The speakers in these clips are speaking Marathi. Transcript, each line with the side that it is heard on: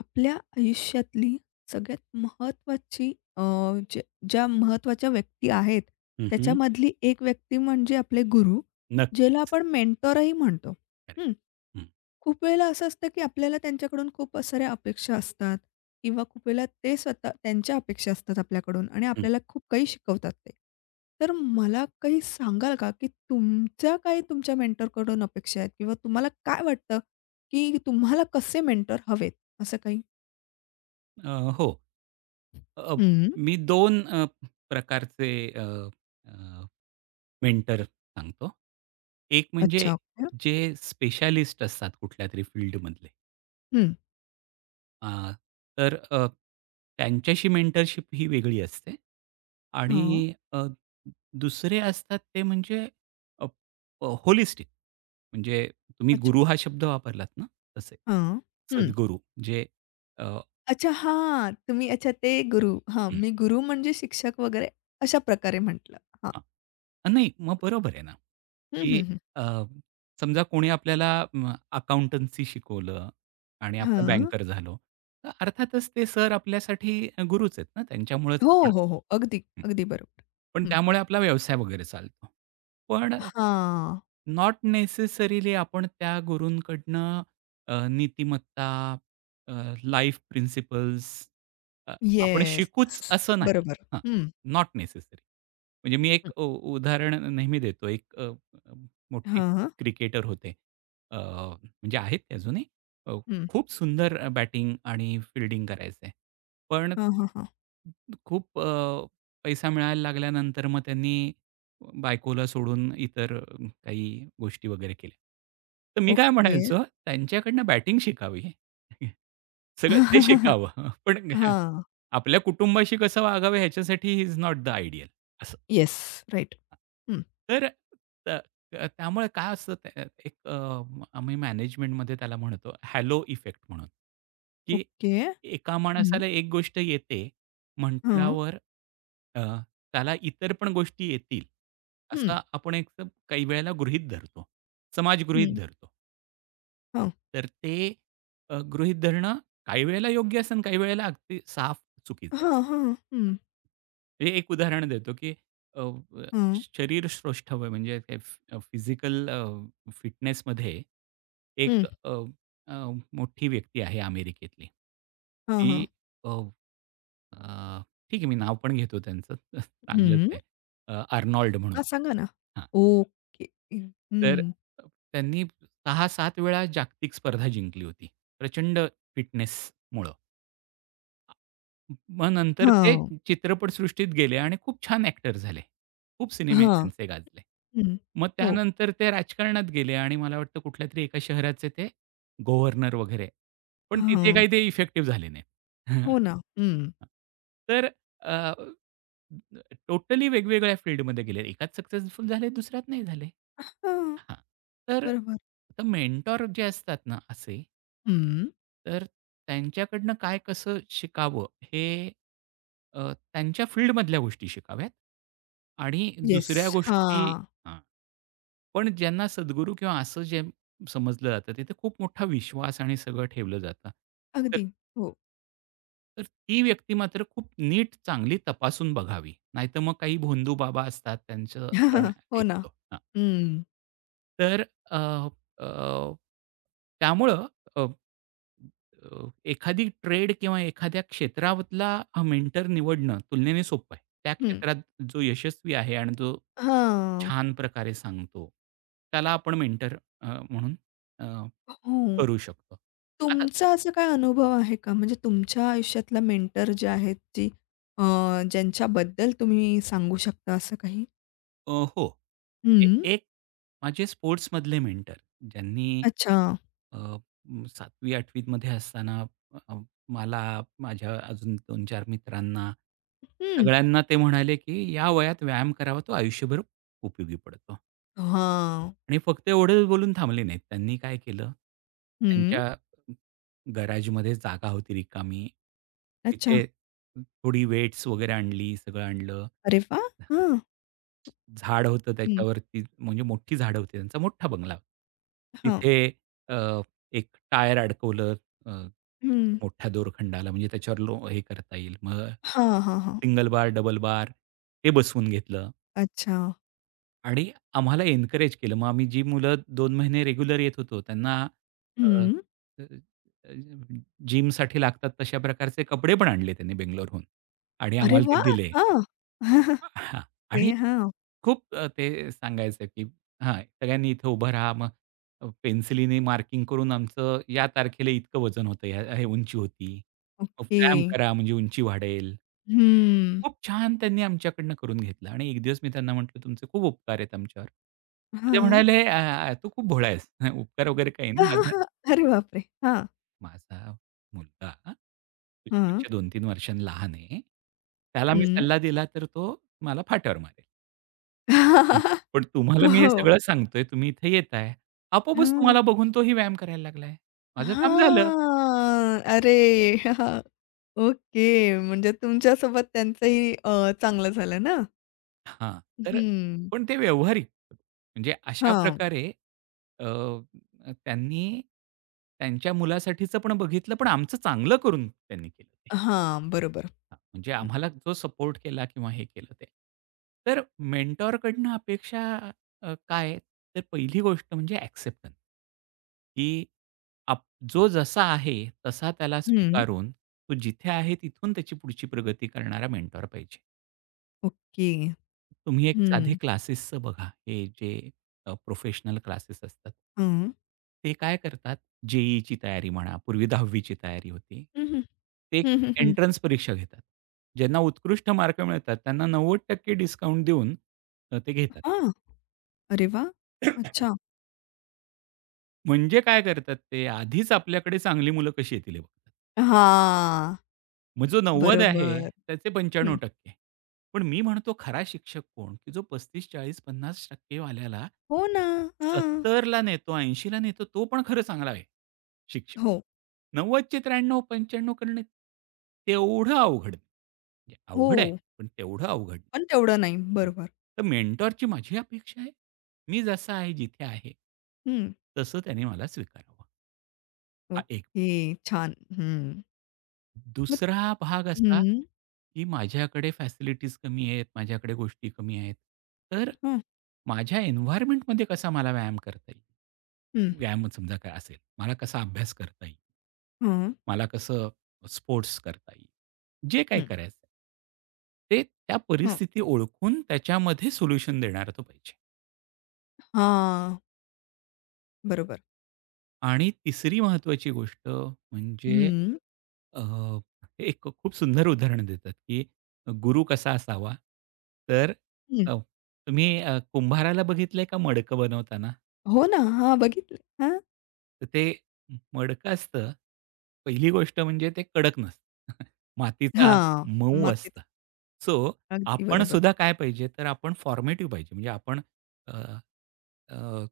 left: आपल्या आयुष्यातली सगळ्यात महत्त्वाची ज्या ज्या महत्त्वाच्या व्यक्ती आहेत,
right: हं, हं.
left: त्याच्यामधली एक व्यक्ती म्हणजे आपले गुरु, ज्याला
right: नक्कीच.
left: आपण मेंटॉरही म्हणतो.
right: करेक्ट.
left: हं.
right: हं,
left: खूप वेळेला असं असतं, की आपल्याला त्यांच्याकडून खूप साऱ्या अपेक्षा असतात किंवा खूप वेळेला ते स्वतः त्यांच्या अपेक्षा असतात आपल्याकडून आणि
right: हं.
left: आपल्याला खूप काही शिकवतात ते. तर मला काही सांगाल का, की तुमच्या मेंटॉरकडून अपेक्षा आहेत किंवा तुम्हाला काय वाटतं, की तुम्हाला कसे मेंटॉर हवेत असं काही?
right: अ, हो. अ,
left: हं.
right: मी दोन प्रकारचे अ, अ, मेंटर सांगतो. एक म्हणजे
left: अच्छा, ओके.
right: जे स्पेशालिस्ट असतात कुठल्यातरी फील्डमधले.
left: हं.
right: अ, तर अ, त्यांच्याशी मेंटरशिप ही वेगळी असते.
left: हां.
right: आणि दुसरे असतात ते म्हणजे अ, अ, होलिस्टिक म्हणजे तुम्ही
left: अच्छा.
right: गुरु हा शब्द वापरलात ना तसे.
left: हां. हं.
right: सद्गुरू जे अ
left: अच्छा, हां. तुम्ही अच्छा ते गुरु. हां, मी गुरु म्हणजे शिक्षक वगैरे अशा प्रकारे म्हटलं. हां.
right: हां. नाही, मग बरोबर आहे ना,
left: हं,
right: की
left: हं, हं.
right: अ, समजा कोणी आपल्याला अकाउंटन्सी शिकवलं आणि आपण
left: हां.
right: बँकर झालो. तर अर्थातच ते सर आपल्यासाठी गुरुच आहेत ना, त्यांच्यामुळेच
left: हो,
right: आपण
left: हो, हो. अगदी,
right: हं.
left: अगदी बरोबर.
right: पण
left: हं.
right: त्यामुळे आपला व्यवसाय वगैरे चालतो. पण
left: हां.
right: नॉट नेसेसरीली आपण त्या गुरूंकडनं नीतिमत्ता, अ, लाईफ प्रिन्सिपल्स आपण
left: येस.
right: शिकूच असं नाही.
left: बरोबर.
right: हां,
left: हं,
right: नॉट नेसेसरी. म्हणजे मी एक
left: हं.
right: उदाहरण नेहमी देतो. एक अ, अ, मोठे
left: हां.
right: क्रिकेटर होते. म्हणजे आहेत ते अजूनही. अ,
left: हं.
right: खूप सुंदर बॅटिंग आणि फील्डिंग करायचे. पण
left: हां, हां, हां.
right: खूप पैसा मिळायला लागल्यानंतर मग त्यांनी बायकोला सोडून इतर काही गोष्टी वगैरे केल्या. तर मी काय
left: ओके.
right: म्हणायचो, त्यांच्याकडनं बॅटिंग शिकावी. सगळं ते शिकावं. पण
left: हां.
right: आपल्या कुटुंबाशी कसं वागावं ह्याच्यासाठी ही not the ideal
left: yes. Right.
right: हां.
left: हं.
right: तर त त्यामुळे काय असतं त्या एक आम्ही मॅनेजमेंटमध्ये त्याला म्हणतो हॅलो इफेक्ट म्हणून, की
left: ओके.
right: एका
left: हं.
right: माणसाला एक गोष्ट येते
left: हां.
right: म्हटल्यावर अ, त्याला इतर पण गोष्टी येतील,
left: हं,
right: असं आपण एक काही वेळेला गृहीत धरतो. समाज गृहीत
left: हं.
right: धरतो.
left: हां.
right: तर ते गृहीत धरणं काही वेळेला योग्य असतं आणि काही वेळेला अगदी साफ चुकीचं
left: हां,
right: असतं.
left: हां. हं,
right: हे एक उदाहरण देतो, की अ, अ,
left: हं.
right: शरीर श्रोष्ठवय म्हणजे काय फिजिकल फिटनेसमध्ये
left: हं.
right: एक अ, अ, मोठी व्यक्ती आहे अमेरिकेतली.
left: हां,
right: ती
left: हां.
right: अ, अ, ठीक आहे मी नाव पण घेतो त्यांचं चांगलंच
left: हं.
right: आहे. आर्नोल्ड म्हणून.
left: हां, सांगा ना. ओके.
right: तर
left: हं.
right: अ, त्यांनी 6-7 वेळा जागतिक स्पर्धा जिंकली होती. प्रचंड फिटनेसमुळं. मग नंतर ते
left: हां,
right: चित्रपटसृष्टीत गेले आणि खूप छान ॲक्टर झाले. खूप सिनेमे
left: हां.
right: त्यांचे गाजले.
left: हं.
right: मग
left: हो,
right: त्यानंतर ते राजकारणात गेले आणि मला वाटतं कुठल्यातरी एका शहराचे ते गव्हर्नर वगैरे. पण तिथे
left: हां.
right: काही ते इफेक्टिव्ह झाले नाही.
left: हो ना. हं.
right: तर अ, टोटली वेगवेगळ्या फील्डमध्ये गेले. एकात सक्सेसफुल झाले, दुसऱ्यात नाही झाले.
left: हां,
right: हां. तर
left: बरोबर.
right: आता मेंटॉर जे असतात ना असे
left: हं.
right: तर त्यांच्याकडनं काय कसं शिकावं हे त्यांच्या फील्डमधल्या गोष्टी शिकाव्यात आणि
left: येस.
right: दुसऱ्या गोष्टी
left: हां,
right: हां, पण ज्यांना सद्गुरू किंवा असं जे समजलं जातं तिथे खूप मोठा विश्वास आणि सगळं ठेवलं जातं. तर
left: अगदी. हो.
right: तर ती व्यक्ती मात्र खूप नीट चांगली तपासून बघावी. नाहीतर मग काही भोंदू बाबा असतात त्यांचं आपण
left: हो ना.
right: ऐकतो.
left: हं.
right: तर अ, अ, त्यामुळं अ, अ, एखादी ट्रेड किंवा एखाद्या क्षेत्रातला हा मेंटर निवडणं तुलनेने सोपं आहे. त्या
left: हं.
right: क्षेत्रात जो यशस्वी आहे आणि जो
left: हां.
right: छान प्रकारे सांगतो, त्याला आपण मेंटर म्हणून अ,
left: हो.
right: करू शकतो. आता
left: तुमचा असा काय अनुभव आहे का? म्हणजे तुमच्या आयुष्यातला मेंटर जे आहेत, जी अ, ज्यांच्याबद्दल तुम्ही सांगू शकता असं काही?
right: हो. ए
left: हं.
right: एक माझे स्पोर्ट्समधले मेंटर ज्यांनी
left: अच्छा.
right: अ, 7वी-8वीत मध्ये असताना अ, मला, माझ्या अजून 2-4 मित्रांना,
left: हं.
right: सगळ्यांना ते म्हणाले, की "या वयात व्यायाम करावा, तो आयुष्यभर उपयोगी पडतो."
left: हां.
right: आणि फक्त एवढंच बोलून थांबले नाहीत. त्यांनी काय केलं,
left: हं.
right: त्यांच्या गॅरेजमध्ये जागा होती रिकामी.
left: अच्छा.
right: तिथे थोडी वेट्स वगैरे आणली, सगळं आणलं.
left: अरे वाह! हां.
right: झाड होतं
left: हं.
right: त्याच्यावरती म्हणजे मोठी झाडं होती, त्यांचा मोठा बंगला होता.
left: हां.
right: तिथे अ, एक टायर अडकवलं अ,
left: हं.
right: मोठ्या दोरखंडाला म्हणजे त्याच्यावर लो हे करता येईल. मग
left: हां, हां, हां.
right: सिंगल बार, डबल बार ते बसवून घेतलं
left: अच्छा.
right: आणि आम्हाला एन्करेज केलं. मग आम्ही जी मुलं 2 महिने रेग्युलर येत होतो त्यांना अ,
left: हं.
right: अ, अ, जिमसाठी लागतात तशा प्रकारचे कपडे पण आणले त्यांनी बेंगलोरहून आणि
left: अरे
right: आम्हाला ते
left: वाह!
right: दिले.
left: हां.
right: हां
left: हे
right: आणि
left: हां.
right: खूप ते सांगायचं की हां, सगळ्यांनी इथं उभं राहा. मग पेन्सिलीने मार्किंग करून आमचं या तारखेला इतकं वजन होतं, ह्या हे उंची होती. मग
left: ओके.
right: व्यायाम करा म्हणजे उंची वाढेल.
left: हं.
right: खूप छान त्यांनी आमच्याकडनं करून घेतलं आणि एक दिवस मी त्यांना म्हटलं, "तुमचे खूप उपकार आहेत आमच्यावर." तर ते
left: हां.
right: म्हणाले, " तू खूप भोळा आहेस. उपकार वगैरे काही नाही.
left: अरे बापरे! हां.
right: माझा मुलगा
left: हां.
right: तुझ्यापेक्षा 2-3 वर्षांनी लहान आहे. त्याला मी
left: हं.
right: सल्ला दिला तर तो मला फाट्यावर मारेल. हं. पण तुम्हाला मी हे
left: हो.
right: सगळं सांगतोय, तुम्ही इथे येताय. आपोआपच
left: हां.
right: तुम्हाला बघून तोही व्यायाम करायला लागलाय. माझं काम झालं.
left: हां. अरे! ओके. म्हणजे तुमच्यासोबत त्यांचंही चांगलं झालं ना?
right: हां, तर
left: हं.
right: पण ते व्यावहारिक. म्हणजे अशा
left: हां.
right: प्रकारे अ, त्यांनी त्यांच्या मुलासाठीचं पण बघितलं, पण आमचं चांगलं करून त्यांनी केलं.
left: हां. बरोबर.
right: हां, म्हणजे आम्हाला जो सपोर्ट केला किंवा हे केलं ते. तर मेंटॉरकडनं अपेक्षा काय? तर पहिली गोष्ट म्हणजे ॲक्सेप्टन्स, की आप जो जसा आहे तसा त्याला
left: हं.
right: स्वीकारून, तो जिथे आहे तिथून त्याची पुढची प्रगती करणारा मेंटॉर पाहिजे.
left: ओके.
right: तुम्ही एक साधे
left: हं.
right: क्लासेसचं बघा, हे जे प्रोफेशनल क्लासेस असतात.
left: हं.
right: ते काय करतात, जे-ई-ईची तयारी म्हणा, पूर्वी 10वी ची तयारी होती.
left: हं, हं.
right: ते एक
left: हं, हं, हं.
right: एंट्रन्स परीक्षा घेतात. ज्यांना उत्कृष्ट मार्क मिळतात, त्यांना 90% डिस्काउंट देऊन ते घेतात.
left: हां. अरे वाह! अच्छा.
right: म्हणजे काय करतात ते, आधीच आपल्याकडे चांगली मुलं कशी येतील हे बघतात.
left: हां.
right: मग जो 90 आहे,
left: बरोबर.
right: त्याचे
left: हं.
right: 95% पण मी म्हणतो खरा शिक्षक कोण, की जो 35, 40, 50% वाल्याला
left: हो ना. हां.
right: 70ला नेतो, 80ला नेतो, तो पण खरं चांगला आहे शिक्षक.
left: हो.
right: 90चे 93-95 करणं तेवढं अवघड नाही. म्हणजे
left: हो.
right: अवघड आहे, पण तेवढं अवघड नाही.
left: पण तेवढं नाही.
right: हं.
left: बरोबर.
right: तर मेंटॉरची माझी अपेक्षा आहे, मी जसा आहे, जिथे आहे,
left: हं.
right: तसं त्याने मला स्वीकारावं. हा एक
left: ओके. छान. हं. मग
right: दुसरा भाग असा,
left: हं.
right: की माझ्याकडे फॅसिलिटीज कमी आहेत, माझ्याकडे गोष्टी कमी आहेत. तर
left: हं.
right: माझ्या एन्व्हायर्नमेंटमध्ये कसा मला व्यायाम करता येईल?
left: हं.
right: व्यायामच समजा काय असेल. मला कसा अभ्यास करता येईल?
left: हं.
right: मला कसं स्पोर्ट्स करता येईल? जे काही
left: हं.
right: करायचं आहे. ते त्या
left: हं.
right: परिस्थिती ओळखून त्याच्यामध्ये सोल्युशन देणारा तो पाहिजे.
left: हां. बरोबर.
right: आणि तिसरी महत्त्वाची गोष्ट म्हणजे
left: हं.
right: अ, एक खूप सुंदर उदाहरण देतात, की गुरु कसा असावा? तर
left: हं.
right: अ, तुम्ही कुंभाराला बघितलंय का मडकं बनवताना?
left: हो ना. हां, बघितलं. हां.
right: तर ते मडकं असतं, पहिली गोष्ट म्हणजे ते कडक नसतं. मातीचा
left: हां.
right: मऊ
left: मग तेच.
right: असतं. सो
left: अगदी
right: आपण
left: बरोबर.
right: सुद्धा काय पाहिजे, तर आपण फॉर्मेटिव्ह पाहिजे. म्हणजे आपण अ, अ,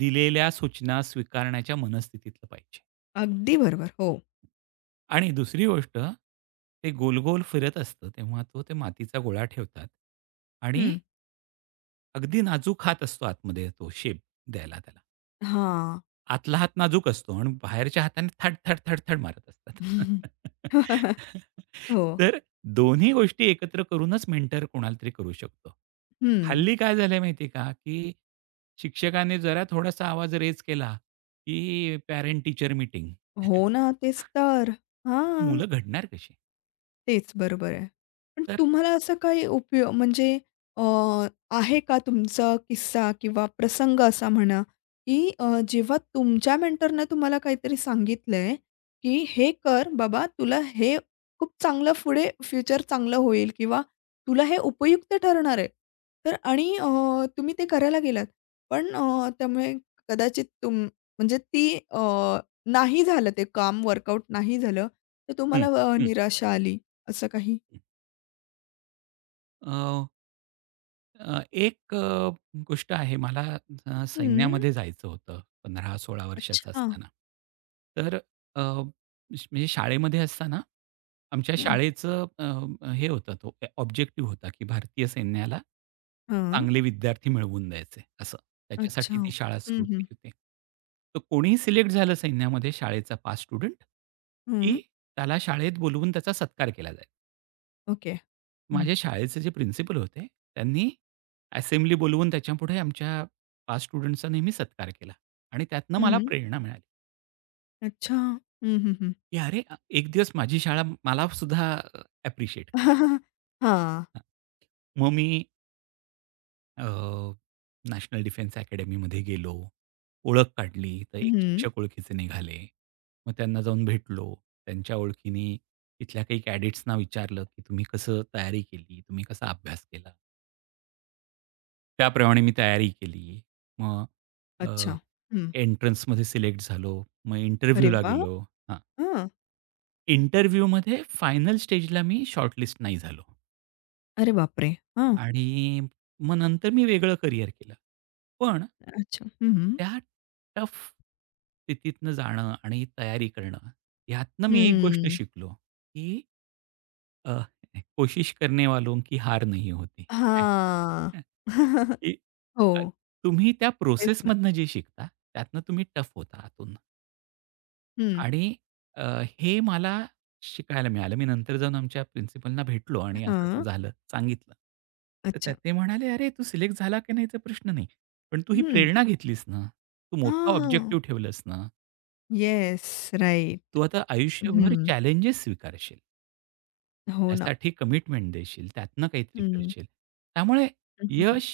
right: दिलेल्या सूचना स्वीकारण्याच्या मनस्थितीतलं पाहिजे.
left: अगदी बरोबर. हो.
right: आणि दुसरी गोष्ट, ते गोल-गोल फिरत असतं, तेव्हा तो ते मातीचा गोळा ठेवतात आणि
left: हं.
right: अगदी नाजूक हात असतो आतमध्ये तो शेप द्यायला त्याला.
left: हां.
right: आतला हात नाजूक असतो आणि बाहेरच्या हाताने थड, थड, थड, थड मारत असतात.
left: हो.
right: तर दोन्ही गोष्टी एकत्र करूनच मेंटर कोणाला तरी करू शकतो.
left: हं.
right: हल्ली काय झालंय माहिती का, की शिक्षकाने जरा थोडासा आवाज रेज केला, की पॅरेंट टीचर मीटिंग.
left: हो ना, तेच तर. हां.
right: मुलं घडणार कशी?
left: तेच, बरोबर आहे. पण
right: तर
left: तुम्हाला असं काही उपयो म्हणजे अ, आहे का तुमचा किस्सा किंवा प्रसंग असा म्हणा, की जेव्हा तुमच्या मेंटरनं तुम्हाला काहीतरी सांगितलंय, की "हे कर बाबा, तुला हे खूप चांगलं पुढे फ्युचर चांगलं होईल किंवा तुला हे उपयुक्त ठरणार आहे." तर आणि तुम्ही ते करायला गेलात. पण त्यामुळे कदाचित तुम म्हणजे नाही झालं ते काम वर्कआउट नाही झालं, तर
right: हं,
left: तुम्हाला
right: हं.
left: निराशा आली. असं काही?
right: अ, अ, एक गोष्ट आहे मला
left: हं.
right: सैन्यामध्ये जायचं होतं 15-16 वर्षाचा
left: अच्छा.
right: असताना. तर म्हणजे शाळेमध्ये असताना आमच्या
left: हं.
right: शाळेचं हे होतं तो ऑब्जेक्टिव्ह होता, की भारतीय सैन्याला
left: हां.
right: चांगले विद्यार्थी मिळवून द्यायचे असं.
left: अच्छा.
right: त्याच्यासाठी ती शाळा
left: हं,
right: सुरू
left: हं.
right: केली होती. तर कोणीही सिलेक्ट झालं सैन्यामध्ये शाळेचा पास स्टुडंट,
left: हं.
right: की त्याला शाळेत बोलवून त्याचा सत्कार केला जायचा.
left: ओके. हं.
right: माझ्या शाळेचे जे प्रिन्सिपल होते, त्यांनी असेंब्ली बोलवून त्याच्यापुढे आमच्या 5 स्टुडंट्सचा नेहमी सत्कार केला आणि त्यातनं
left: हं,
right: मला
left: हं.
right: प्रेरणा मिळाली,
left: अच्छा. हं, हं, हं.
right: की "अरे, एक दिवस माझी शाळा मला सुद्धा ॲप्रिशिएट
left: हां.
right: मग मी अ, नॅशनल डिफेन्स अकॅडमीमध्ये गेलो, ओळख काढली, तर एक
left: हं.
right: शिक्षक ओळखीचे निघाले. मग त्यांना जाऊन भेटलो. त्यांच्या ओळखीने तिथल्या काही कॅडेट्सना विचारलं, की "तुम्ही कसं तयारी केली? तुम्ही कसा अभ्यास केला?" त्याप्रमाणे मी तयारी केली. मग अ,
left: अच्छा. हं.
right: एंट्रन्समध्ये सिलेक्ट झालो. मग
left: अरे
right: इंटरव्ह्यूला
left: वाह!
right: गेलो. हां,
left: हां.
right: इंटरव्ह्यूमध्ये फायनल स्टेजला मी शॉर्टलिस्ट नाही झालो
left: अरे बापरे! हां.
right: आणि मग नंतर मी वेगळं करियर केलं. पण
left: अच्छा. हं, हं.
right: त्या टफ स्थितीतनं जाणं आणि तयारी करणं, ह्यातनं मी एक गोष्ट
left: हं.
right: शिकलो, की अ, कोशिश करने वालों की हार नहीं होती.
left: हां.
right: की अ,
left: हो.
right: तुम्ही त्या
left: तेच ना.
right: प्रोसेसमधनं जे शिकता, त्यातनं तुम्ही टफ होता आतून
left: हं.
right: आणि अ, हे मला शिकायला मिळालं. मी नंतर जाऊन आमच्या प्रिन्सिपलना भेटलो आणि असं-असं
left: हां.
right: झालं, सांगितलं. तर त्यात
left: अच्छा.
right: ते म्हणाले, "अरे, तू सिलेक्ट झाला की नाहीचा प्रश्न नाही. पण तू ही
left: हं.
right: प्रेरणा घेतलीस ना, तू मोठा
left: हां, हां.
right: ऑब्जेक्टिव्ह ठेवलंस ना,
left: येस. राइट.
right: तू आता आयुष्यभर
left: हं.
right: चॅलेंजेस स्वीकारशील."
left: हो ना.
right: त्यासाठी कमिटमेंट देशील, त्यातनं काहीतरी
left: हं.
right: करशील. त्यामुळे
left: हं, हं, हं.
right: यश,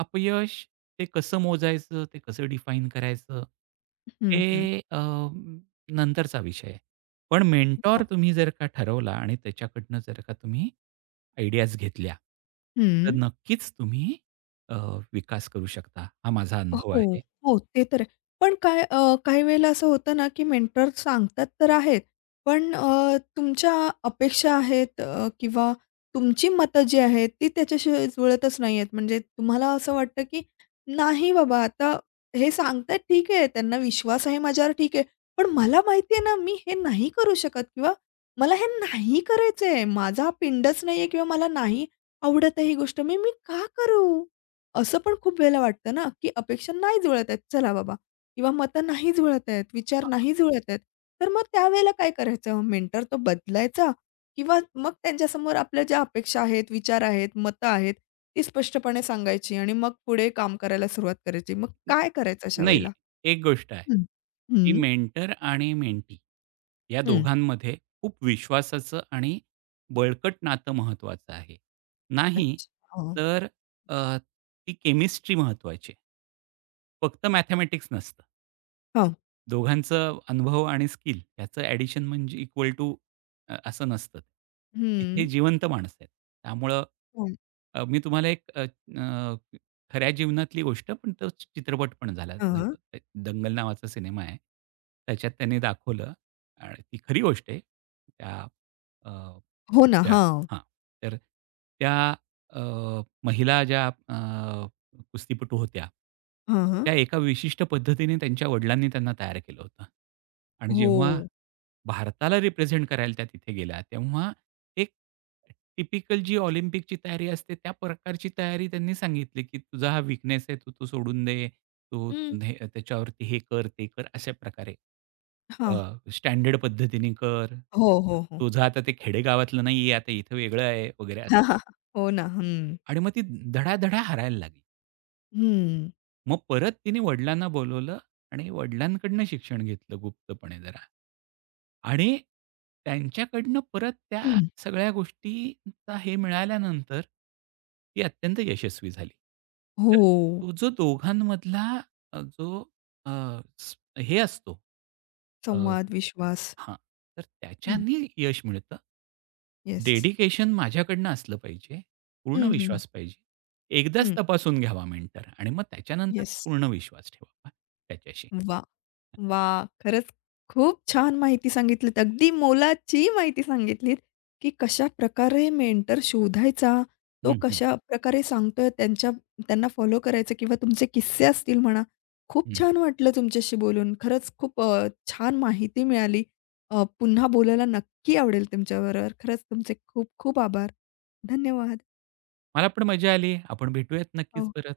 right: अपयश ते कसं मोजायचं, ते कसं डिफाईन करायचं,
left: हं, हं.
right: हे नंतरचा विषय आहे. पण मेंटॉर
left: हो.
right: तुम्ही जर का ठरवला आणि त्याच्याकडनं जर का तुम्ही आयडियाज घेतल्या, तर
left: हं.
right: नक्कीच तुम्ही अ, विकास करू शकता. हा माझा अनुभव
left: हो,
right: आहे.
left: हो. ते तर आहे. पण काय काही वेळेला असं होतं ना, की मेंटर सांगतात तर आहेत, पण तुमच्या अपेक्षा आहेत किंवा तुमची मतं जी आहेत, ती त्याच्याशी जुळतच नाही आहेत. म्हणजे तुम्हाला असं वाटतं, की नाही बाबा, आता हे सांगतायत ठीक आहे, त्यांना विश्वास आहे माझ्यावर ठीक आहे. पण मला माहिती आहे ना, मी हे नाही करू शकत किंवा मला हे नाही करायचंय. माझा हा पिंडच नाहीये किंवा मला नाही आवडत ही गोष्ट. मी मी का करू? असं पण खूप वेळेला वाटतं ना, की अपेक्षा नाही जुळत आहेत, चला बाबा किंवा मतं नाही जुळत आहेत, विचार नाही जुळत आहेत. तर मग त्यावेळेला काय करायचं? मेंटर तो बदलायचा किंवा मग त्यांच्यासमोर आपल्या ज्या अपेक्षा आहेत, विचार आहेत, मतं आहेत, ती स्पष्टपणे सांगायची आणि मग पुढे काम करायला सुरुवात करायची. मग काय करायचं अशा
right: नाही,
left: वेळेला?
right: एक गोष्ट आहे,
left: हं.
right: की
left: हं,
right: मेंटर आणि मेंटी या
left: हं.
right: दोघांमध्ये खूप विश्वासाचं आणि बळकट नातं महत्त्वाचं आहे. नाही
left: अच्छा. हो.
right: तर अ, ती केमिस्ट्री महत्त्वाची आहे. फक्त मॅथेमॅटिक्स नसतं.
left: हां.
right: दोघांचं अनुभव आणि स्किल याचं ॲडिशन म्हणजे इक्वल टू असं नसतं. इथे
left: हं.
right: जिवंत माणसं आहेत. त्यामुळं
left: हं.
right: मी तुम्हाला एक अ, अ, खऱ्या जीवनातली गोष्ट पण तो चित्रपट पण झाला.
left: हां.
right: द- दंगल नावाचा सिनेमा आहे. त्याच्यात त्यांनी दाखवलं आणि ती खरी गोष्ट आहे. त्या
left: हो ना.
right: 4
left: हां.
right: हां. तर त्या अ, महिला ज्या कुस्तीपटू होत्या,
left: हां, हां.
right: त्या एका विशिष्ट पद्धतीने त्यांच्या वडिलांनी त्यांना तयार केलं होतं. आणि
left: हो.
right: जेव्हा भारताला रिप्रेझेंट करायला त्या तिथे गेल्या, तेव्हा एक टिपिकल जी ऑलिम्पिकची तयारी असते, त्या प्रकारची तयारी त्यांनी सांगितली, की "तुझा हा वीकनेस आहे, तू तो सोडून दे. तू
left: हं.
right: हे त्याच्यावरती हे कर, ते कर." अशा प्रकारे.
left: हां.
right: स्टँडर्ड पद्धतीने कर.
left: हो, हो, हो.
right: तुझं आता ते खेडेगावातलं नाहीये, आता इथं वेगळं आहे वगैरे असं.
left: हो ना. हं.
right: आणि मग ती धडाधडा हरायला लागली.
left: हं.
right: मग परत तिने वडिलांना बोलवलं आणि वडिलांकडनं शिक्षण घेतलं गुप्तपणे जरा. आणि त्यांच्याकडनं परत त्या
left: हं.
right: सगळ्या गोष्टींचा हे मिळाल्यानंतर, ती अत्यंत यशस्वी झाली. तर
left: हो.
right: तो जो दोघांमधला अ, जो अ, स हे असतो अ,
left: संवाद, विश्वास.
right: हां, तर
left: हं.
right: त्याच्यानी यश मिळतं.
left: येस.
right: डेडिकेशन माझ्याकडनं असलं पाहिजे, पूर्ण
left: हं, हं.
right: विश्वास पाहिजे. एकदाच
left: हं.
right: तपासून घ्यावा मेंटर आणि मग त्याच्यानंतर
left: येस.
right: पूर्ण विश्वास ठेवावा त्याच्याशी.
left: वाह! वा खरंच खूप छान माहिती सांगितलीत. अगदी मोलाची माहिती सांगितलीत, की कशा प्रकारे मेंटर शोधायचा, तो
right: हं, हं,
left: कशाप्रकारे सांगतोय त्यांच्या त्यांना फॉलो करायचं किंवा तुमचे किस्से असतील म्हणा. खूप
right: हं.
left: छान वाटलं तुमच्याशी बोलून. खरंच खूप छान माहिती मिळाली. पुन्हा बोलायला नक्की आवडेल तुमच्याबरोबर. खरंच तुमचे खूप खूप आभार. धन्यवाद.
right: मला पण मजा आली. आपण भेटूयात नक्कीच
left: हो.
right: परत.